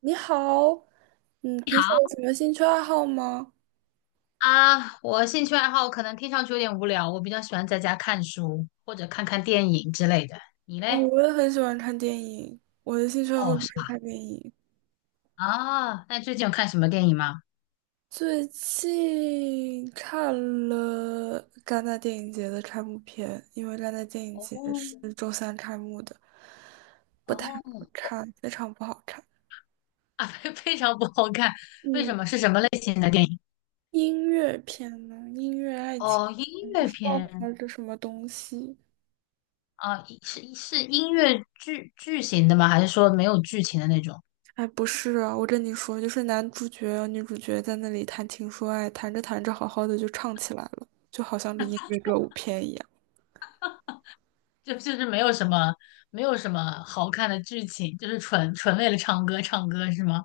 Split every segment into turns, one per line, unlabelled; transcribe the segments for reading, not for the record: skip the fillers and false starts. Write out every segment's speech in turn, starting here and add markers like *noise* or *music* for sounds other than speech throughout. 你好，嗯，
你
平时
好，
有什么兴趣爱好吗？
我兴趣爱好可能听上去有点无聊，我比较喜欢在家看书或者看看电影之类的。你
哦，
嘞？
我也很喜欢看电影，我的兴趣爱好
哦，
就
是
是
吧？
看电影。
啊，那最近有看什么电影吗？
最近看了戛纳电影节的开幕片，因为戛纳电影
哦
节是周三开幕的，不太好
哦，
看，非常不好看。
*laughs* 非常不好看，为
嗯，
什么？是什么类型的电影？
音乐片呢？音乐爱情，
哦，音
不
乐
知道
片
拍的什么东西。
啊，是音乐剧剧情的吗？还是说没有剧情的那种？
哎，不是啊，我跟你说，就是男主角、女主角在那里谈情说爱，谈着谈着，好好的就唱起来了，就好像是音乐歌舞片一样。
*laughs* 就是没有什么好看的剧情，就是纯为了唱歌是吗？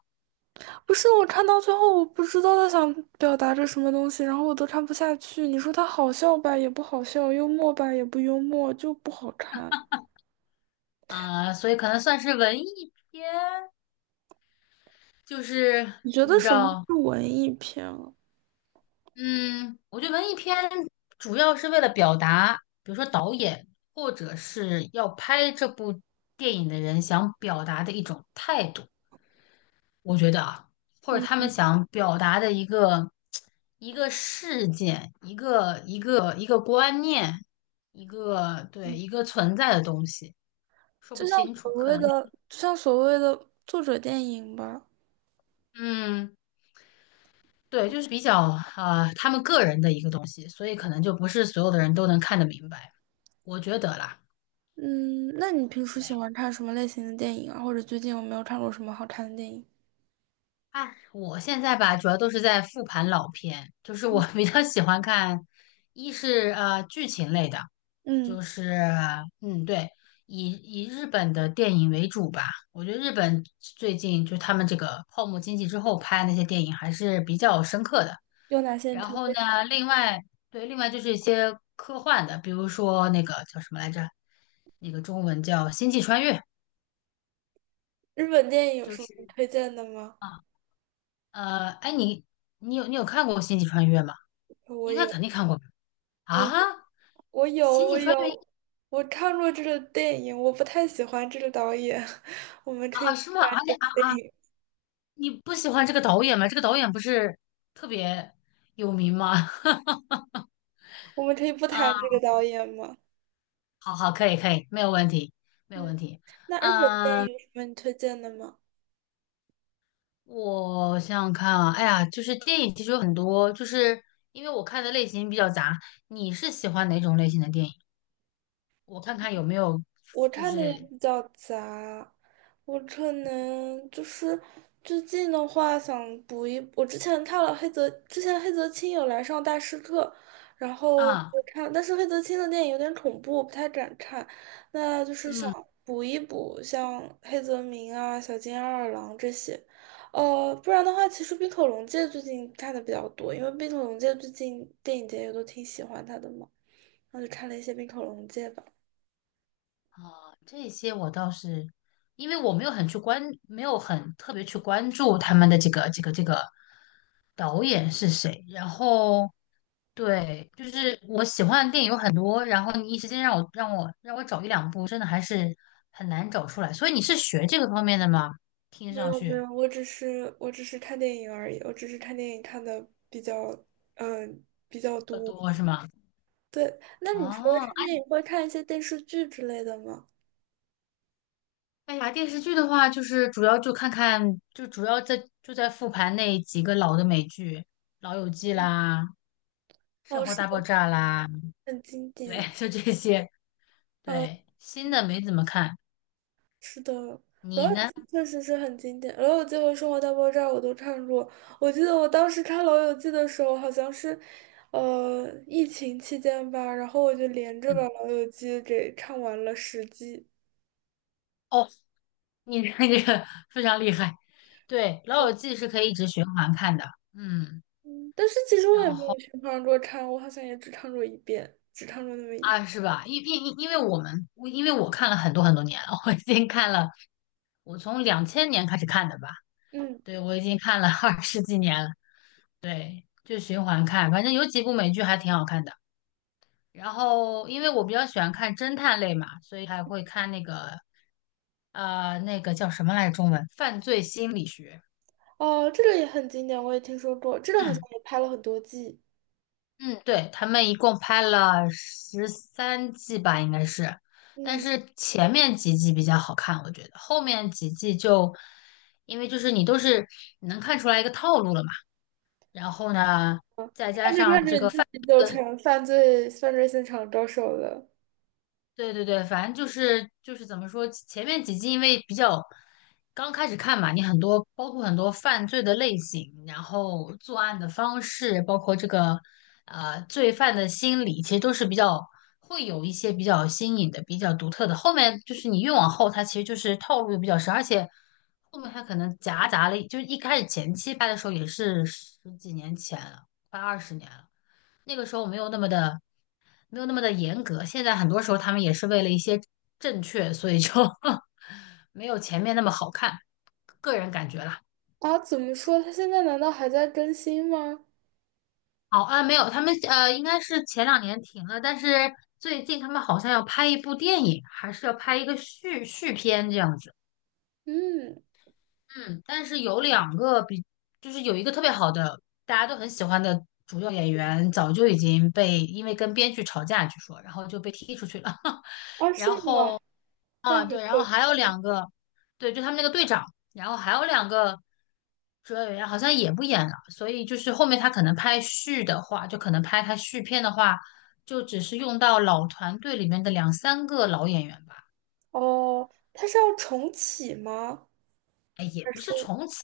不是，我看到最后，我不知道他想表达着什么东西，然后我都看不下去。你说他好笑吧，也不好笑；幽默吧，也不幽默，就不好看。
啊，所以可能算是文艺片，就是
你觉得
你知
什么
道，
是文艺片啊？
嗯，我觉得文艺片主要是为了表达，比如说导演或者是要拍这部电影的人想表达的一种态度，我觉得啊，或者他
嗯，
们想表达的一个一个事件，一个一个观念，一个对一个存在的东西，说不清楚，可能
就像所谓的作者电影吧。
嗯。对，就是比较他们个人的一个东西，所以可能就不是所有的人都能看得明白，我觉得啦。
嗯，那你平时喜
对，
欢看什么类型的电影啊？或者最近有没有看过什么好看的电影？
哎，我现在吧，主要都是在复盘老片，就是我 *laughs* 比较喜欢看，剧情类的，
嗯，
就是对，以日本的电影为主吧。我觉得日本最近就他们这个泡沫经济之后拍的那些电影还是比较深刻的。
有哪些你
然
推
后
荐？
呢，另外对，另外就是一些科幻的，比如说那个叫什么来着，那个中文叫《星际穿越》，
日本电影有
就
什么
是
你推荐的吗？
啊，哎，你有看过《星际穿越》吗？
我
应该
有，
肯定看过吧
我有，
啊，
我有，
《星际
我
穿越》
有，我看过这个电影，我不太喜欢这个导演。*laughs* 我们可
啊，
以
啊
不
是吗？而且
电
啊，
影，
你不喜欢这个导演吗？这个导演不是特别有名吗？*laughs*
我们可以不
啊，
谈这个导演吗？
好好，可以可以，没有问题，没有
嗯，
问题。
那日本电
嗯。
影有什么你推荐的吗？
我想想看啊，哎呀，就是电影其实有很多，就是因为我看的类型比较杂。你是喜欢哪种类型的电影？我看看有没有，
我
就
看的也
是
比较杂，我可能就是最近的话想补一，我之前看了黑泽，之前黑泽清有来上大师课，然后
啊，
但是黑泽清的电影有点恐怖，我不太敢看，那就是想
嗯
补一补像黑泽明啊、小津安二郎这些，不然的话，其实冰口龙介最近看的比较多，因为冰口龙介最近电影节也都挺喜欢他的嘛，然后就看了一些冰口龙介吧。
啊，这些我倒是，因为我没有很去关，没有很特别去关注他们的这个导演是谁。然后对，就是我喜欢的电影有很多，然后你一时间让我找一两部，真的还是很难找出来。所以你是学这个方面的吗？听
没
上
有没有，
去
我只是看电影而已，我只是看电影看的比较
比较
多。
多是吗？
对，那你除了
哦，
看
哎
电影，会看一些电视剧之类的吗？
哎呀，电视剧的话，就是主要就看看，就主要在在复盘那几个老的美剧，《老友记》
嗯，
啦，《生
哦，
活
是
大爆
的，
炸》啦，
很经
对，
典。
*laughs* 就这些。
哦，
对，新的没怎么看。
是的，《老
你
友
呢？
记》确实是很经典，《老友记》和《生活大爆炸》我都看过。我记得我当时看《老友记》的时候，好像是疫情期间吧，然后我就连着把
嗯
《老友记》给看完了10季。
哦。你这个非常厉害，对，《老友记》是可以一直循环看的，嗯，
嗯但是其实
然
我也没有
后
去唱过唱，我好像也只唱过一遍，只唱过那么一遍
啊，是吧？因为我看了很多很多年了，我已经看了，我从两千年开始看的吧，
嗯，
对，我已经看了 *laughs* 20几年了，对，就循环看，反正有几部美剧还挺好看的。然后，因为我比较喜欢看侦探类嘛，所以还会看那个那个叫什么来着中文？犯罪心理学，
哦，这个也很经典，我也听说过，这个好像
嗯。
也拍了很多季。
嗯，对，他们一共拍了13季吧，应该是，但
嗯，
是前面几季比较好看，我觉得后面几季就，因为就是你都是你能看出来一个套路了嘛，然后呢，
看着看着你自己就成犯罪现场高手了
对对对，反正就是怎么说，前面几季因为比较刚开始看嘛，你很多包括很多犯罪的类型，然后作案的方式，包括这个罪犯的心理，其实都是比较会有一些比较新颖的、比较独特的。后面就是你越往后，它其实就是套路比较深，而且后面它可能夹杂了，就是一开始前期拍的时候也是十几年前了，快20年了。那个时候没有那么的，没有那么的严格。现在很多时候他们也是为了一些正确，所以就 *laughs* 没有前面那么好看，个人感觉啦。
啊？怎么说？他现在难道还在更新吗？
好啊，没有，他们应该是前两年停了，但是最近他们好像要拍一部电影，还是要拍一个续片这样子。
嗯，
嗯，但是有两个比，就是有一个特别好的，大家都很喜欢的主要演员，早就已经被因为跟编剧吵架，据说，然后就被踢出去了。*laughs*
啊，是
然
吗？
后
那
啊，
很
对，然
可
后
惜
还有两个，对，就他们那个队长，然后还有两个主要演员好像也不演了，所以就是后面他可能拍续的话，就可能拍他续片的话，就只是用到老团队里面的两三个老演员吧，
哦，他是要重启吗？
哎，也
还
不
是
是重启，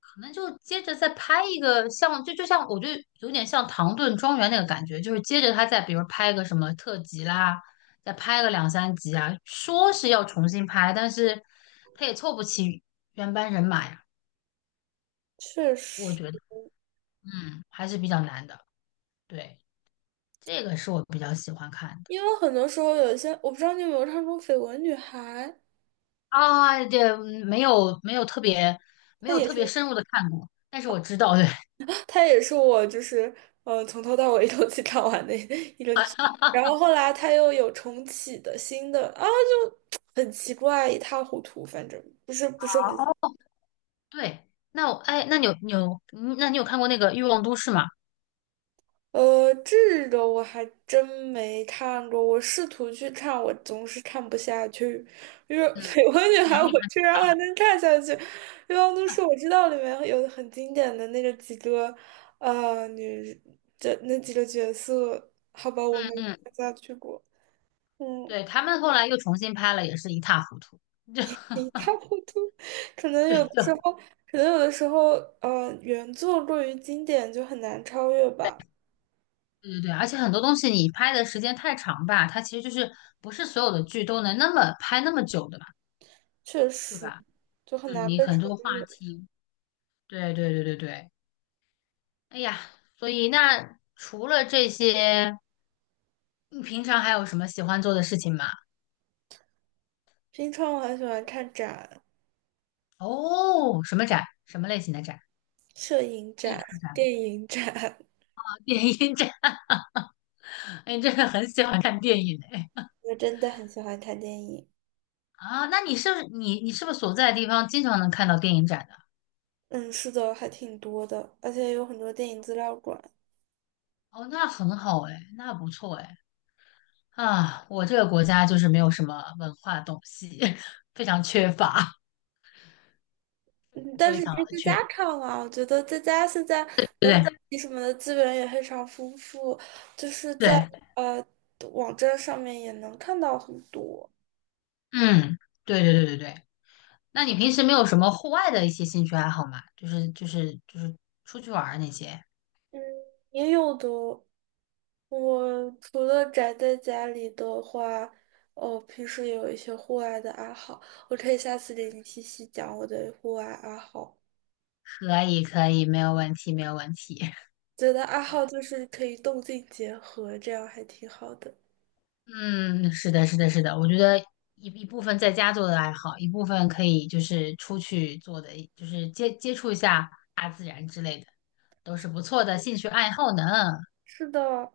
可能就接着再拍一个像，就像有点像《唐顿庄园》那个感觉，就是接着他再比如拍个什么特辑啦，再拍个两三集啊，说是要重新拍，但是他也凑不齐原班人马呀。
确
我
实，
觉得，嗯，还是比较难的。对，这个是我比较喜欢看的
因为很多时候有一些，我不知道你有没有看过《绯闻女孩》，
啊，这嗯没有没
它
有
也
特别
是。
深入的看过，但是我知道，对哦，
它也是我就是从头到尾 *laughs* 一口气看完的 *laughs* 一个剧，然后后来它又有重启的新的啊，就很奇怪，一塌糊涂，反正不是很
*laughs* 对。那我哎，那你有嗯那你有看过那个《欲望都市》吗？
这个我还真没看过，我试图去看，我总是看不下去，因为《<laughs> 绯
嗯
闻女孩》
年龄
我
还
居然还能看下去，一望都是我知道里面有很经典的那个几个女这那几个角色，好吧，
嗯
我没
嗯，
看下去过。嗯，
对，他们后来又重新拍了，也是一塌糊涂。*laughs* 就
一塌糊涂。可能
对，
有的
就
时
*laughs* 对
候，可能有的时候，原作过于经典就很难超越吧，
对对，而且很多东西你拍的时间太长吧，它其实就是不是所有的剧都能那么拍那么久的嘛，
确
对
实
吧？
就很
嗯，
难
你
被
很
超
多话
越。
题。对对对对对，哎呀，所以那除了这些，你平常还有什么喜欢做的事情吗？
平常我很喜欢看展、
哦，什么展？什么类型的展？
摄影
艺
展、
术展吗
电影展，
啊 *laughs* 电影展？*laughs* 哎，你真的很喜欢看电影哎。
*laughs* 我真的很喜欢看电影。
啊，那你是不是你是不是所在的地方经常能看到电影展的？
嗯，是的，还挺多的，而且有很多电影资料馆。
哦，那很好哎，那不错哎。啊，我这个国家就是没有什么文化东西，*laughs* 非常缺乏，
嗯但
非
是
常
可
的
以在
缺，
家看啊，我觉得在家现在
对不
我们
对？
什么的资源也非常丰富，就是在
对，
呃网站上面也能看到很多。
嗯，对对对对对。那你平时没有什么户外的一些兴趣爱好吗？就是出去玩儿那些，
嗯，也有的。我除了宅在家里的话，哦，平时也有一些户外的爱好，我可以下次给你细细讲我的户外爱好。
可以可以，没有问题没有问题。*laughs*
觉得爱好就是可以动静结合，这样还挺好的。
嗯，是的，是的，是的，我觉得一部分在家做的爱好，一部分可以就是出去做的，就是接触一下大自然之类的，都是不错的兴趣爱好呢。
是的，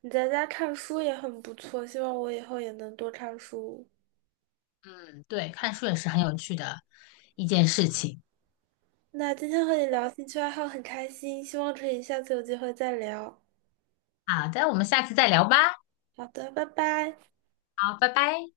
你在家看书也很不错，希望我以后也能多看书。
嗯，对，看书也是很有趣的一件事情。
那今天和你聊兴趣爱好很开心，希望可以下次有机会再聊。
好的，我们下次再聊吧。
好的，拜拜。
好，拜拜。